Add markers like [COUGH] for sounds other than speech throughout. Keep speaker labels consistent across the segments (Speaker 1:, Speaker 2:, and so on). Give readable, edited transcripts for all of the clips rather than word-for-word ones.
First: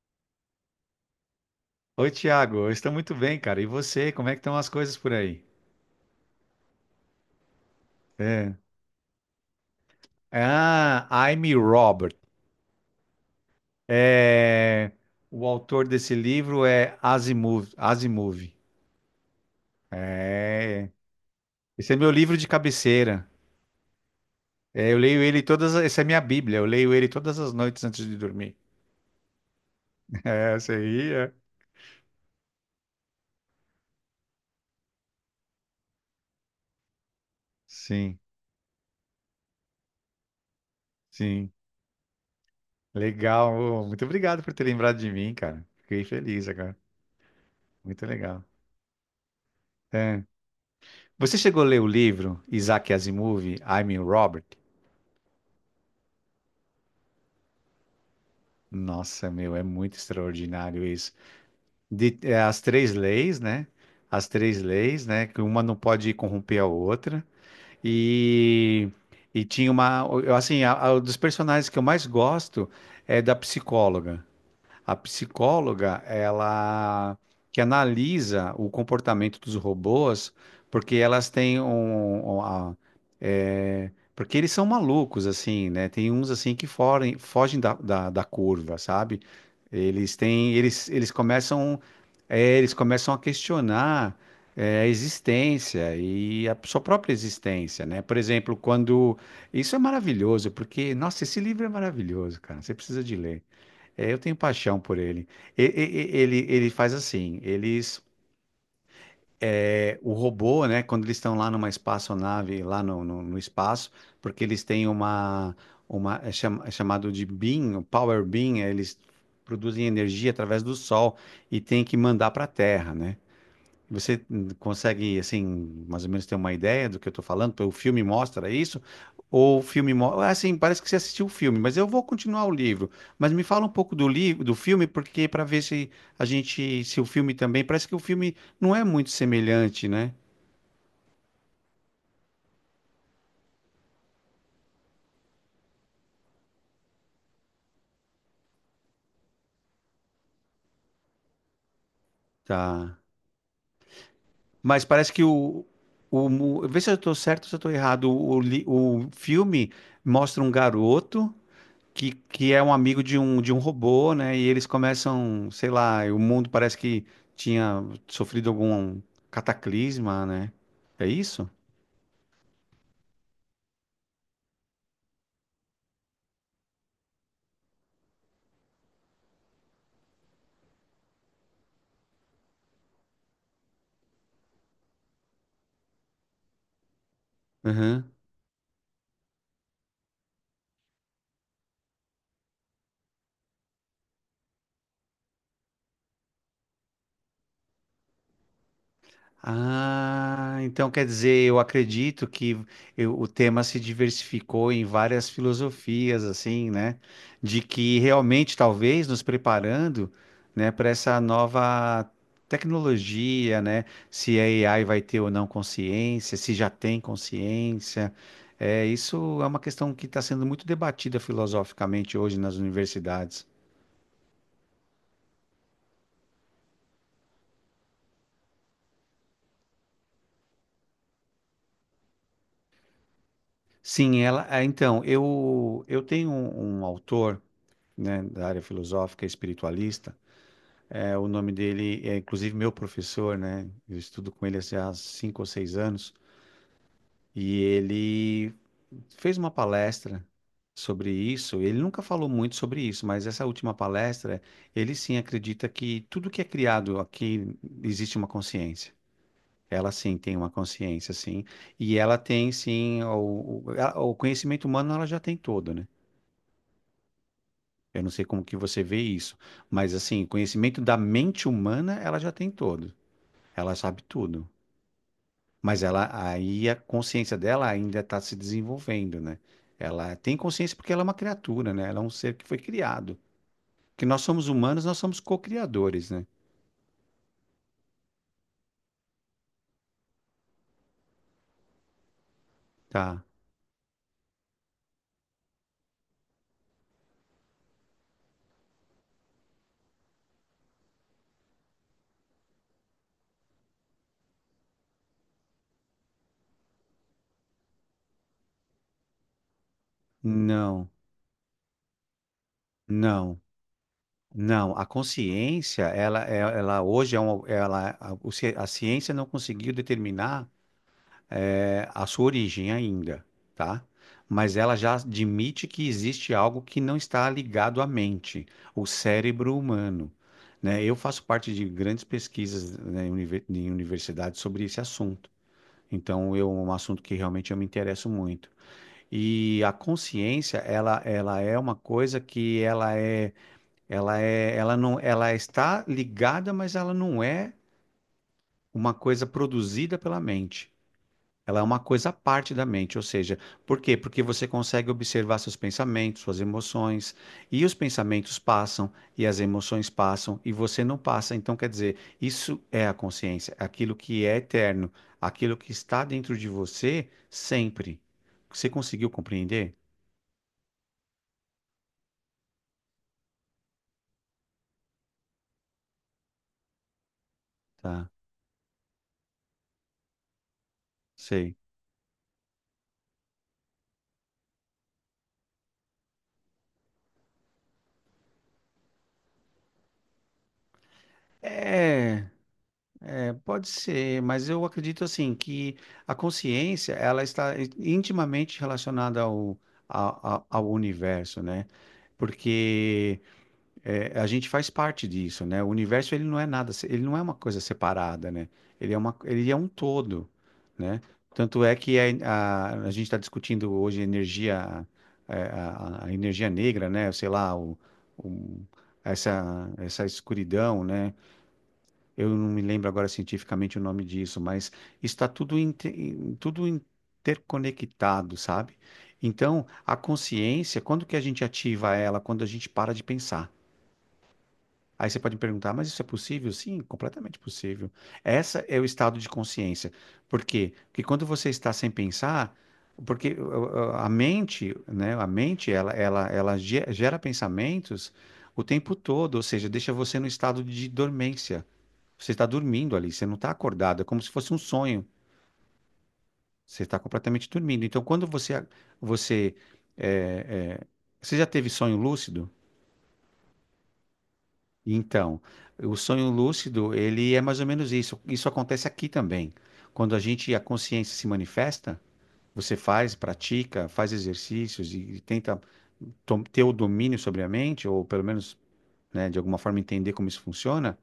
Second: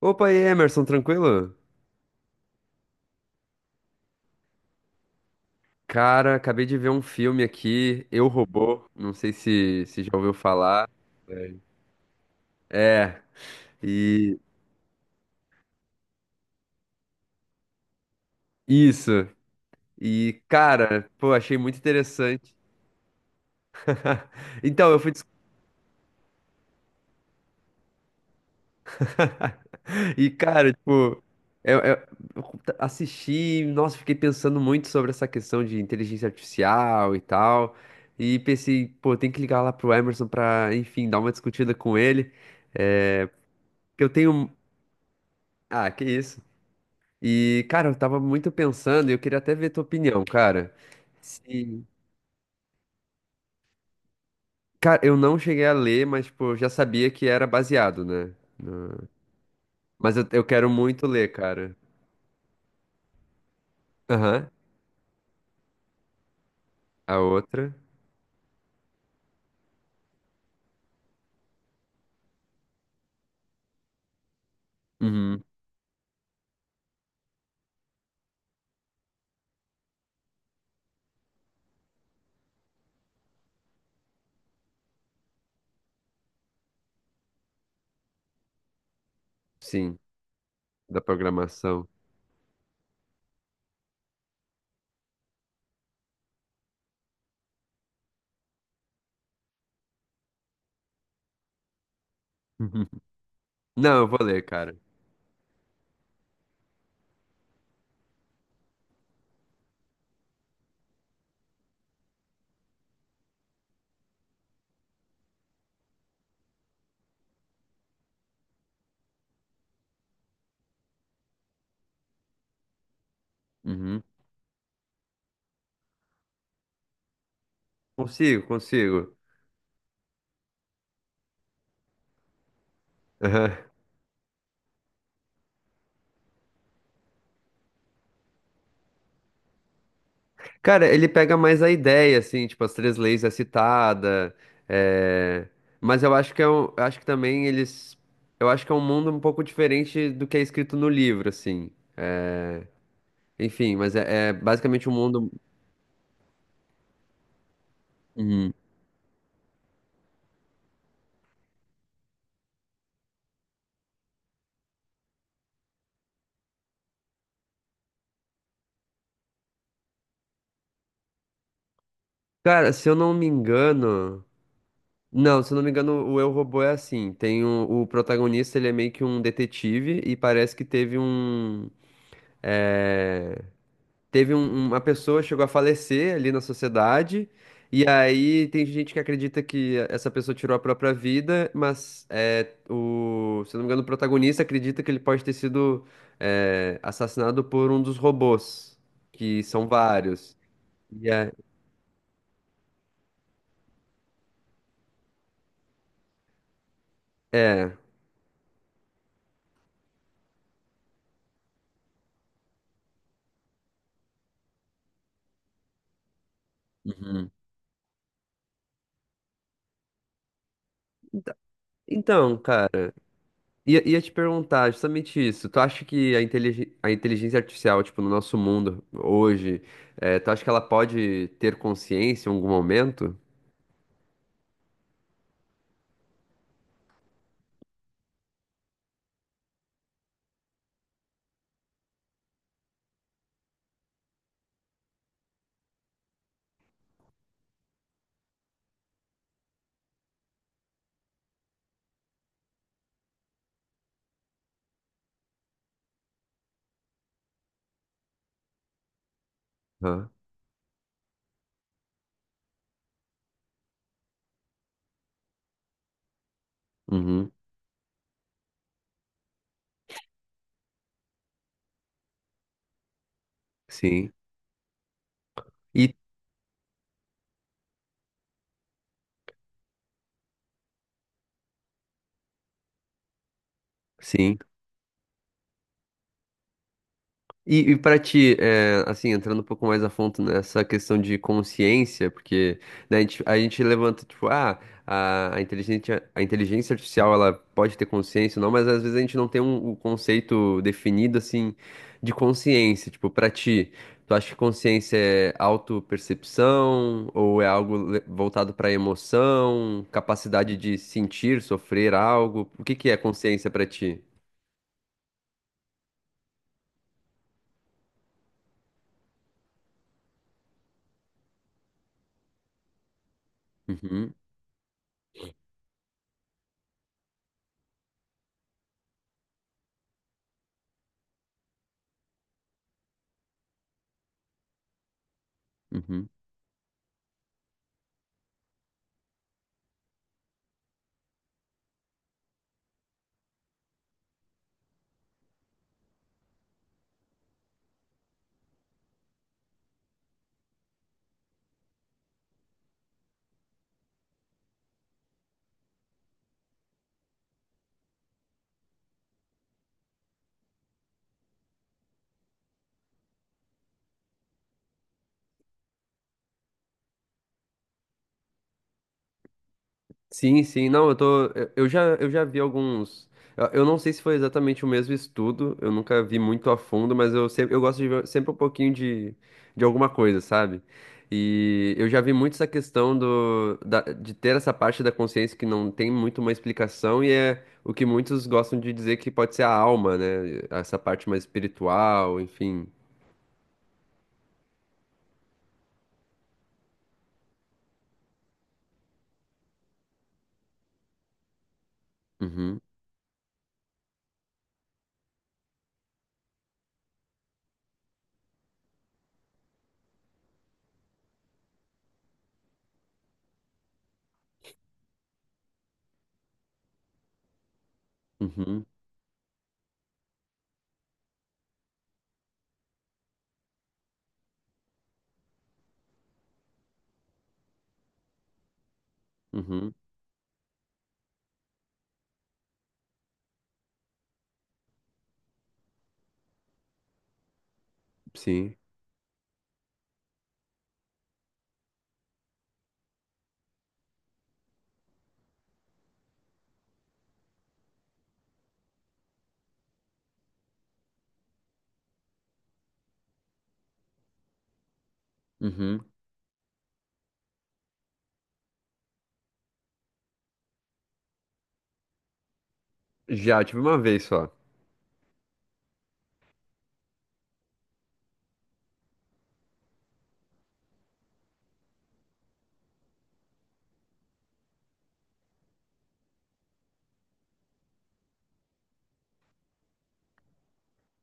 Speaker 1: Opa, e aí, Emerson, tranquilo?
Speaker 2: Oi, Thiago, eu estou muito bem, cara. E você, como é que estão as coisas por aí?
Speaker 1: Cara, acabei de ver um filme aqui, Eu,
Speaker 2: É.
Speaker 1: Robô, não sei se já ouviu falar.
Speaker 2: Ah, I'm
Speaker 1: É,
Speaker 2: Robert.
Speaker 1: é, e
Speaker 2: É, o autor desse livro é Asimov. Asimov.
Speaker 1: isso. E,
Speaker 2: É,
Speaker 1: cara, pô, achei muito
Speaker 2: esse é meu livro de
Speaker 1: interessante.
Speaker 2: cabeceira.
Speaker 1: [LAUGHS] Então,
Speaker 2: É,
Speaker 1: eu
Speaker 2: eu
Speaker 1: fui.
Speaker 2: leio ele todas. Essa é minha Bíblia. Eu leio ele todas as noites antes de dormir.
Speaker 1: [LAUGHS]
Speaker 2: [LAUGHS]
Speaker 1: E,
Speaker 2: É,
Speaker 1: cara,
Speaker 2: essa aí
Speaker 1: tipo,
Speaker 2: é.
Speaker 1: eu, eu- eu assisti, nossa, fiquei pensando muito sobre essa questão de inteligência artificial e tal.
Speaker 2: Sim,
Speaker 1: E pensei, pô, tem que ligar lá pro Emerson pra, enfim, dar uma
Speaker 2: sim.
Speaker 1: discutida com ele. É,
Speaker 2: Legal. Ô,
Speaker 1: porque
Speaker 2: muito
Speaker 1: eu
Speaker 2: obrigado
Speaker 1: tenho.
Speaker 2: por ter lembrado de mim, cara.
Speaker 1: Ah, que
Speaker 2: Fiquei
Speaker 1: isso.
Speaker 2: feliz agora.
Speaker 1: E, cara, eu
Speaker 2: Muito
Speaker 1: tava
Speaker 2: legal.
Speaker 1: muito pensando e eu queria até ver tua
Speaker 2: É.
Speaker 1: opinião, cara.
Speaker 2: Você chegou a ler
Speaker 1: Se...
Speaker 2: o livro Isaac Asimov, I'm Robert?
Speaker 1: Cara, eu não cheguei a ler, mas, tipo, eu já sabia que era baseado, né?
Speaker 2: Nossa, meu, é muito
Speaker 1: Mas eu quero
Speaker 2: extraordinário
Speaker 1: muito
Speaker 2: isso.
Speaker 1: ler, cara.
Speaker 2: As três leis, né? As
Speaker 1: Aham.
Speaker 2: três leis, né? Que uma não pode corromper a
Speaker 1: A
Speaker 2: outra.
Speaker 1: outra.
Speaker 2: E, e tinha uma. Assim, dos personagens que eu mais gosto é da psicóloga. A
Speaker 1: Uhum.
Speaker 2: psicóloga, ela que analisa o comportamento dos robôs, porque elas têm porque eles são malucos, assim, né? Tem uns, assim, que forem, fogem da, da curva, sabe?
Speaker 1: Sim,
Speaker 2: Eles têm, eles,
Speaker 1: da
Speaker 2: eles começam,
Speaker 1: programação.
Speaker 2: eles começam a questionar, a existência e a sua própria existência, né? Por exemplo, quando... Isso é maravilhoso, porque, nossa, esse livro é maravilhoso, cara. Você
Speaker 1: [LAUGHS]
Speaker 2: precisa de ler.
Speaker 1: Não, eu
Speaker 2: É, eu
Speaker 1: vou
Speaker 2: tenho
Speaker 1: ler, cara.
Speaker 2: paixão por ele. Ele faz assim, o robô, né, quando eles estão lá numa espaçonave, lá no espaço, porque eles têm uma é chamado de beam, o power beam, eles produzem energia através do sol e tem que mandar para a Terra, né?
Speaker 1: Uhum.
Speaker 2: Você consegue, assim, mais ou menos ter uma ideia do que eu tô falando? Porque o filme
Speaker 1: Consigo,
Speaker 2: mostra isso?
Speaker 1: consigo.
Speaker 2: Ou o filme mostra? Assim, parece que você assistiu o filme, mas eu vou continuar o livro. Mas me fala um
Speaker 1: [LAUGHS]
Speaker 2: pouco do livro, do filme, porque para ver se a gente, se o filme também, parece que o filme não é muito semelhante, né?
Speaker 1: Cara, ele pega mais a ideia, assim, tipo, as três leis é citada, é, mas eu acho que é um, eu acho que também eles, eu acho que é um mundo um pouco diferente do que é escrito no livro, assim.
Speaker 2: Tá.
Speaker 1: Enfim, mas é
Speaker 2: Mas
Speaker 1: basicamente um
Speaker 2: parece que
Speaker 1: mundo.
Speaker 2: vê se eu tô certo ou se eu tô errado.
Speaker 1: Uhum.
Speaker 2: O filme mostra um garoto que é um amigo de um robô, né? E eles começam, sei lá, o mundo parece que tinha sofrido algum cataclisma, né? É isso?
Speaker 1: Cara, se eu não me engano, não, se eu não me engano, o Eu Robô é assim. Tem o protagonista, ele é meio que um detetive e parece que teve um, eh, teve um, uma pessoa chegou a falecer ali na sociedade, e
Speaker 2: Aham.
Speaker 1: aí tem gente que acredita que essa pessoa tirou a própria vida, mas se eu não me engano, o protagonista acredita que ele pode ter sido assassinado por um dos robôs, que são vários.
Speaker 2: Ah, então quer
Speaker 1: E é,
Speaker 2: dizer, eu acredito que o tema se diversificou em várias filosofias, assim, né? De
Speaker 1: é.
Speaker 2: que realmente, talvez, nos preparando, né, para essa nova tecnologia, né? Se a AI vai ter ou não consciência, se já tem
Speaker 1: Uhum.
Speaker 2: consciência. É, isso é uma questão que está sendo muito debatida
Speaker 1: Enta-
Speaker 2: filosoficamente
Speaker 1: Então,
Speaker 2: hoje nas
Speaker 1: cara,
Speaker 2: universidades.
Speaker 1: ia te perguntar justamente isso. Tu acha que a inteligência artificial, tipo, no nosso mundo hoje, tu acha que ela pode ter consciência em algum momento?
Speaker 2: Sim, então, eu tenho um autor. Né, da área filosófica espiritualista. É, o nome dele é, inclusive, meu professor, né? Eu estudo com ele assim, há 5 ou 6 anos. E ele fez uma palestra sobre isso. Ele nunca falou muito sobre isso, mas essa última palestra, ele sim acredita que tudo que é criado aqui existe uma consciência. Ela
Speaker 1: Aham,
Speaker 2: sim tem uma consciência, sim. E ela tem sim o conhecimento humano, ela já tem todo, né?
Speaker 1: uhum.
Speaker 2: Eu não sei como que você vê isso, mas assim, conhecimento da mente humana, ela já tem todo. Ela sabe
Speaker 1: Sim.
Speaker 2: tudo. Mas
Speaker 1: E
Speaker 2: ela aí a consciência dela ainda está se desenvolvendo, né? Ela tem consciência porque ela é uma criatura, né? Ela é um ser que foi criado. Que nós
Speaker 1: sim.
Speaker 2: somos humanos, nós somos co-criadores, né?
Speaker 1: E para ti, é, assim, entrando um pouco mais a fundo nessa questão de consciência, porque né, a gente,
Speaker 2: Tá.
Speaker 1: a gente levanta, tipo, ah, a inteligência artificial, ela pode ter consciência ou não, mas às vezes a gente não tem um conceito definido, assim, de consciência. Tipo, para ti, tu acha que consciência é autopercepção ou é algo voltado para emoção, capacidade de
Speaker 2: Não.
Speaker 1: sentir, sofrer algo? O que que é
Speaker 2: Não.
Speaker 1: consciência para ti?
Speaker 2: Não, a consciência, ela hoje é uma, ela, a, o ci- a ciência não conseguiu determinar a sua origem ainda, tá?
Speaker 1: Uhum,
Speaker 2: Mas ela já admite que existe algo que não está ligado à mente, o cérebro humano. Né? Eu faço parte de grandes pesquisas né, em universidades sobre esse assunto.
Speaker 1: uhum.
Speaker 2: Então, é um assunto que realmente eu me interesso muito. E a consciência, ela é uma coisa que ela está ligada, mas ela não é uma coisa produzida pela mente. Ela é uma coisa à parte da mente, ou seja, por quê? Porque você consegue observar seus pensamentos, suas emoções, e os pensamentos passam, e as emoções passam, e você não passa. Então, quer dizer, isso é a consciência, é aquilo que é eterno, aquilo que está dentro de você sempre. Você conseguiu compreender?
Speaker 1: Sim, sim, não, eu tô, eu já vi alguns, eu não sei se foi exatamente o mesmo estudo, eu nunca vi muito a fundo, mas eu sempre, eu gosto de ver
Speaker 2: Tá,
Speaker 1: sempre um pouquinho de alguma coisa, sabe?
Speaker 2: sei.
Speaker 1: E eu já vi muito essa questão de ter essa parte da consciência que não tem muito uma explicação e é o que muitos gostam de dizer que pode ser a alma, né? Essa parte mais espiritual,
Speaker 2: É.
Speaker 1: enfim.
Speaker 2: Pode ser, mas eu acredito assim que a consciência ela está intimamente relacionada ao universo, né?
Speaker 1: Uhum,
Speaker 2: Porque a gente faz parte disso, né? O universo ele não é nada, ele não é uma coisa separada, né? Ele é um todo, né? Tanto é que a gente está discutindo hoje energia, é, a, energia negra, né? Sei lá, o-
Speaker 1: uhum,
Speaker 2: essa escuridão, né? Eu não me lembro agora cientificamente o nome disso, mas está tudo, tudo interconectado, sabe? Então,
Speaker 1: uhum,
Speaker 2: a consciência, quando que a gente ativa ela? Quando a gente para de pensar. Aí você pode me perguntar, mas isso é possível? Sim, completamente possível.
Speaker 1: sim,
Speaker 2: Essa é o estado de consciência. Por quê? Porque quando você está sem pensar, porque a mente, né, a mente, ela gera pensamentos o tempo todo, ou seja, deixa você no estado de dormência. Você está dormindo ali, você não está acordado, é como se fosse um sonho.
Speaker 1: uhum.
Speaker 2: Você está completamente dormindo. Então, quando você é, é, você já teve sonho lúcido?
Speaker 1: Já tive uma vez só.
Speaker 2: Então, o sonho lúcido, ele é mais ou menos isso. Isso acontece aqui também. Quando a gente, a consciência se manifesta, você faz, pratica, faz exercícios e, tenta ter o domínio sobre a mente, ou pelo menos, né, de alguma forma entender como isso funciona.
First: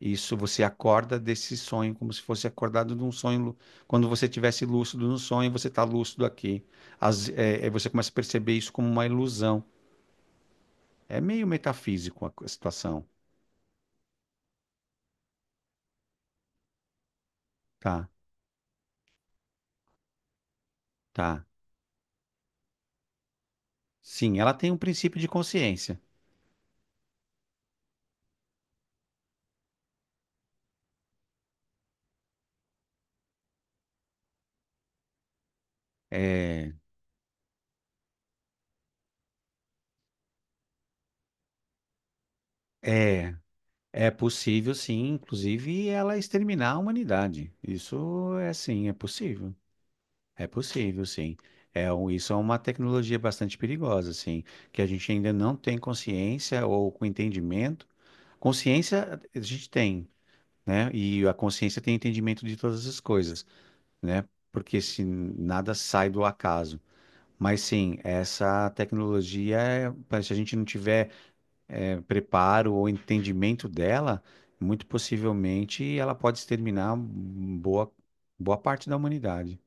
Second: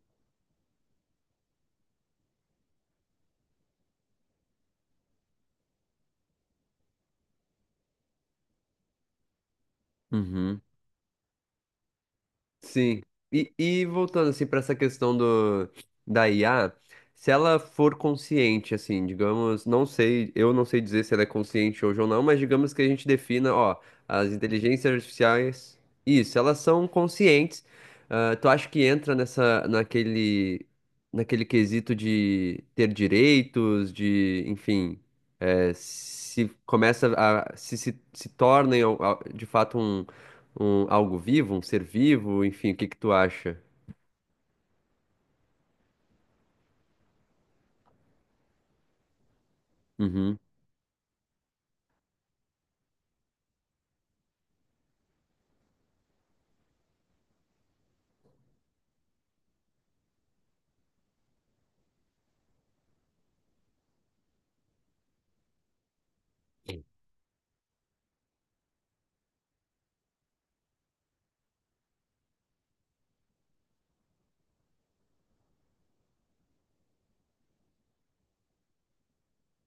Speaker 2: Isso, você acorda desse sonho, como se fosse acordado de um sonho. Quando você tivesse lúcido no sonho, você está lúcido aqui. Você começa a perceber isso como uma ilusão.
Speaker 1: Uhum.
Speaker 2: É meio metafísico a
Speaker 1: Sim.
Speaker 2: situação.
Speaker 1: E voltando assim para essa questão do da IA, se ela for
Speaker 2: Tá,
Speaker 1: consciente, assim, digamos, não sei, eu não sei dizer se ela é
Speaker 2: tá.
Speaker 1: consciente hoje ou não, mas digamos que a gente defina, ó, as
Speaker 2: Sim, ela tem um
Speaker 1: inteligências
Speaker 2: princípio de
Speaker 1: artificiais,
Speaker 2: consciência.
Speaker 1: isso, elas são conscientes. Ah, tu acha que entra nessa, naquele, naquele quesito de ter direitos, de, enfim, se
Speaker 2: É,
Speaker 1: começa a, se tornem de fato um, um, algo vivo, um ser vivo, enfim, o que que tu
Speaker 2: é,
Speaker 1: acha?
Speaker 2: é possível, sim, inclusive, ela exterminar a humanidade. Isso é sim, é possível.
Speaker 1: Uhum.
Speaker 2: É possível, sim. Isso é uma tecnologia bastante perigosa, assim, que a gente ainda não tem consciência ou com entendimento. Consciência a gente tem, né? E a consciência tem entendimento de todas as coisas, né? Porque se nada sai do acaso. Mas sim, essa tecnologia, se a gente não tiver preparo ou entendimento dela, muito possivelmente ela pode exterminar boa parte da humanidade.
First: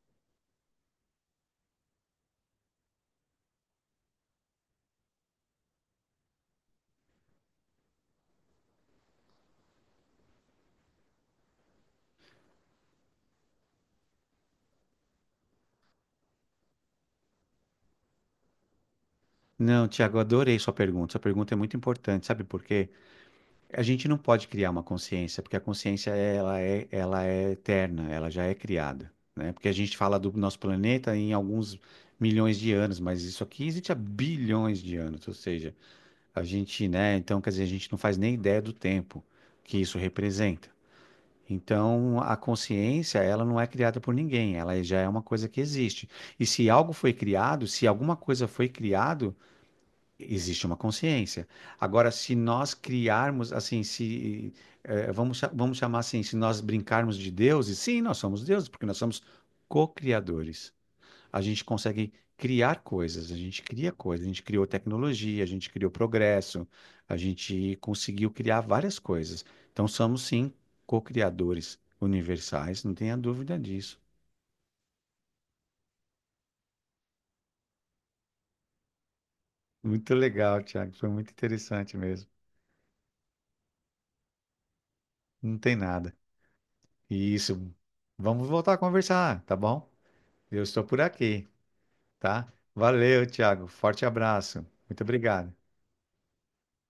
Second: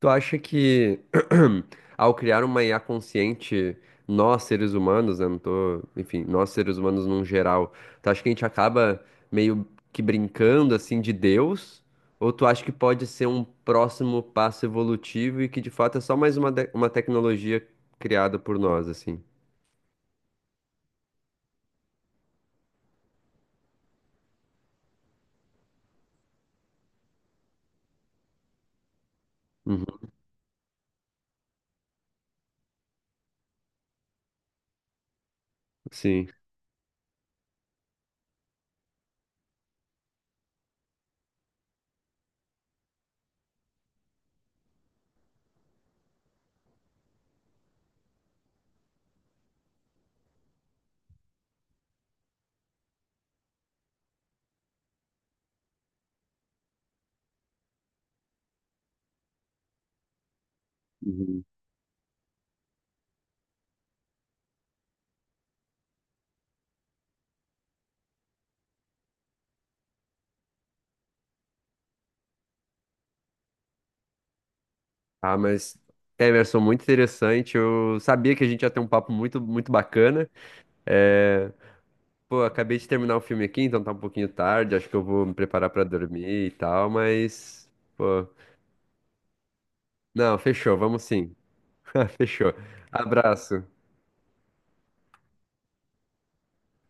Speaker 1: Tu acha que [CLEARS THROAT] ao criar uma IA consciente, nós seres humanos, né, não tô, enfim, nós seres humanos num geral, tu acha que a gente acaba meio que brincando assim de Deus? Ou tu acha que pode ser um próximo passo evolutivo e que de fato é só mais uma, uma tecnologia criada por nós, assim?
Speaker 2: Não, Tiago, adorei sua pergunta. Sua pergunta é muito importante, sabe por quê? A gente não pode criar uma consciência, porque a consciência ela é eterna, ela já é criada, né? Porque a gente
Speaker 1: Uhum.
Speaker 2: fala do nosso planeta em alguns milhões de anos, mas isso aqui existe há bilhões de anos, ou seja,
Speaker 1: Sim.
Speaker 2: a gente, né? Então, quer dizer, a gente não faz nem ideia do tempo que isso representa. Então, a consciência, ela não é criada por ninguém, ela já é uma coisa que existe. E se algo foi criado, se alguma coisa foi criada, existe uma consciência. Agora, se nós criarmos, assim, se, vamos chamar assim, se nós brincarmos de deuses, sim, nós somos deuses, porque nós somos co-criadores. A gente consegue criar coisas, a gente cria coisas, a gente criou tecnologia, a gente criou progresso, a gente conseguiu criar várias coisas. Então, somos, sim, co-criadores universais, não tenha dúvida disso.
Speaker 1: Ah, mas Emerson, muito interessante. Eu sabia que a gente ia ter um papo muito, muito
Speaker 2: Muito
Speaker 1: bacana.
Speaker 2: legal, Tiago, foi muito
Speaker 1: É,
Speaker 2: interessante mesmo.
Speaker 1: pô, acabei de terminar o filme aqui, então tá um pouquinho tarde. Acho que eu vou me
Speaker 2: Não
Speaker 1: preparar
Speaker 2: tem
Speaker 1: pra
Speaker 2: nada.
Speaker 1: dormir e tal, mas.
Speaker 2: Isso.
Speaker 1: Pô.
Speaker 2: Vamos voltar a conversar, tá bom?
Speaker 1: Não,
Speaker 2: Eu
Speaker 1: fechou,
Speaker 2: estou por
Speaker 1: vamos sim.
Speaker 2: aqui,
Speaker 1: [LAUGHS]
Speaker 2: tá?
Speaker 1: Fechou.
Speaker 2: Valeu,
Speaker 1: Abraço.
Speaker 2: Thiago. Forte abraço. Muito obrigado.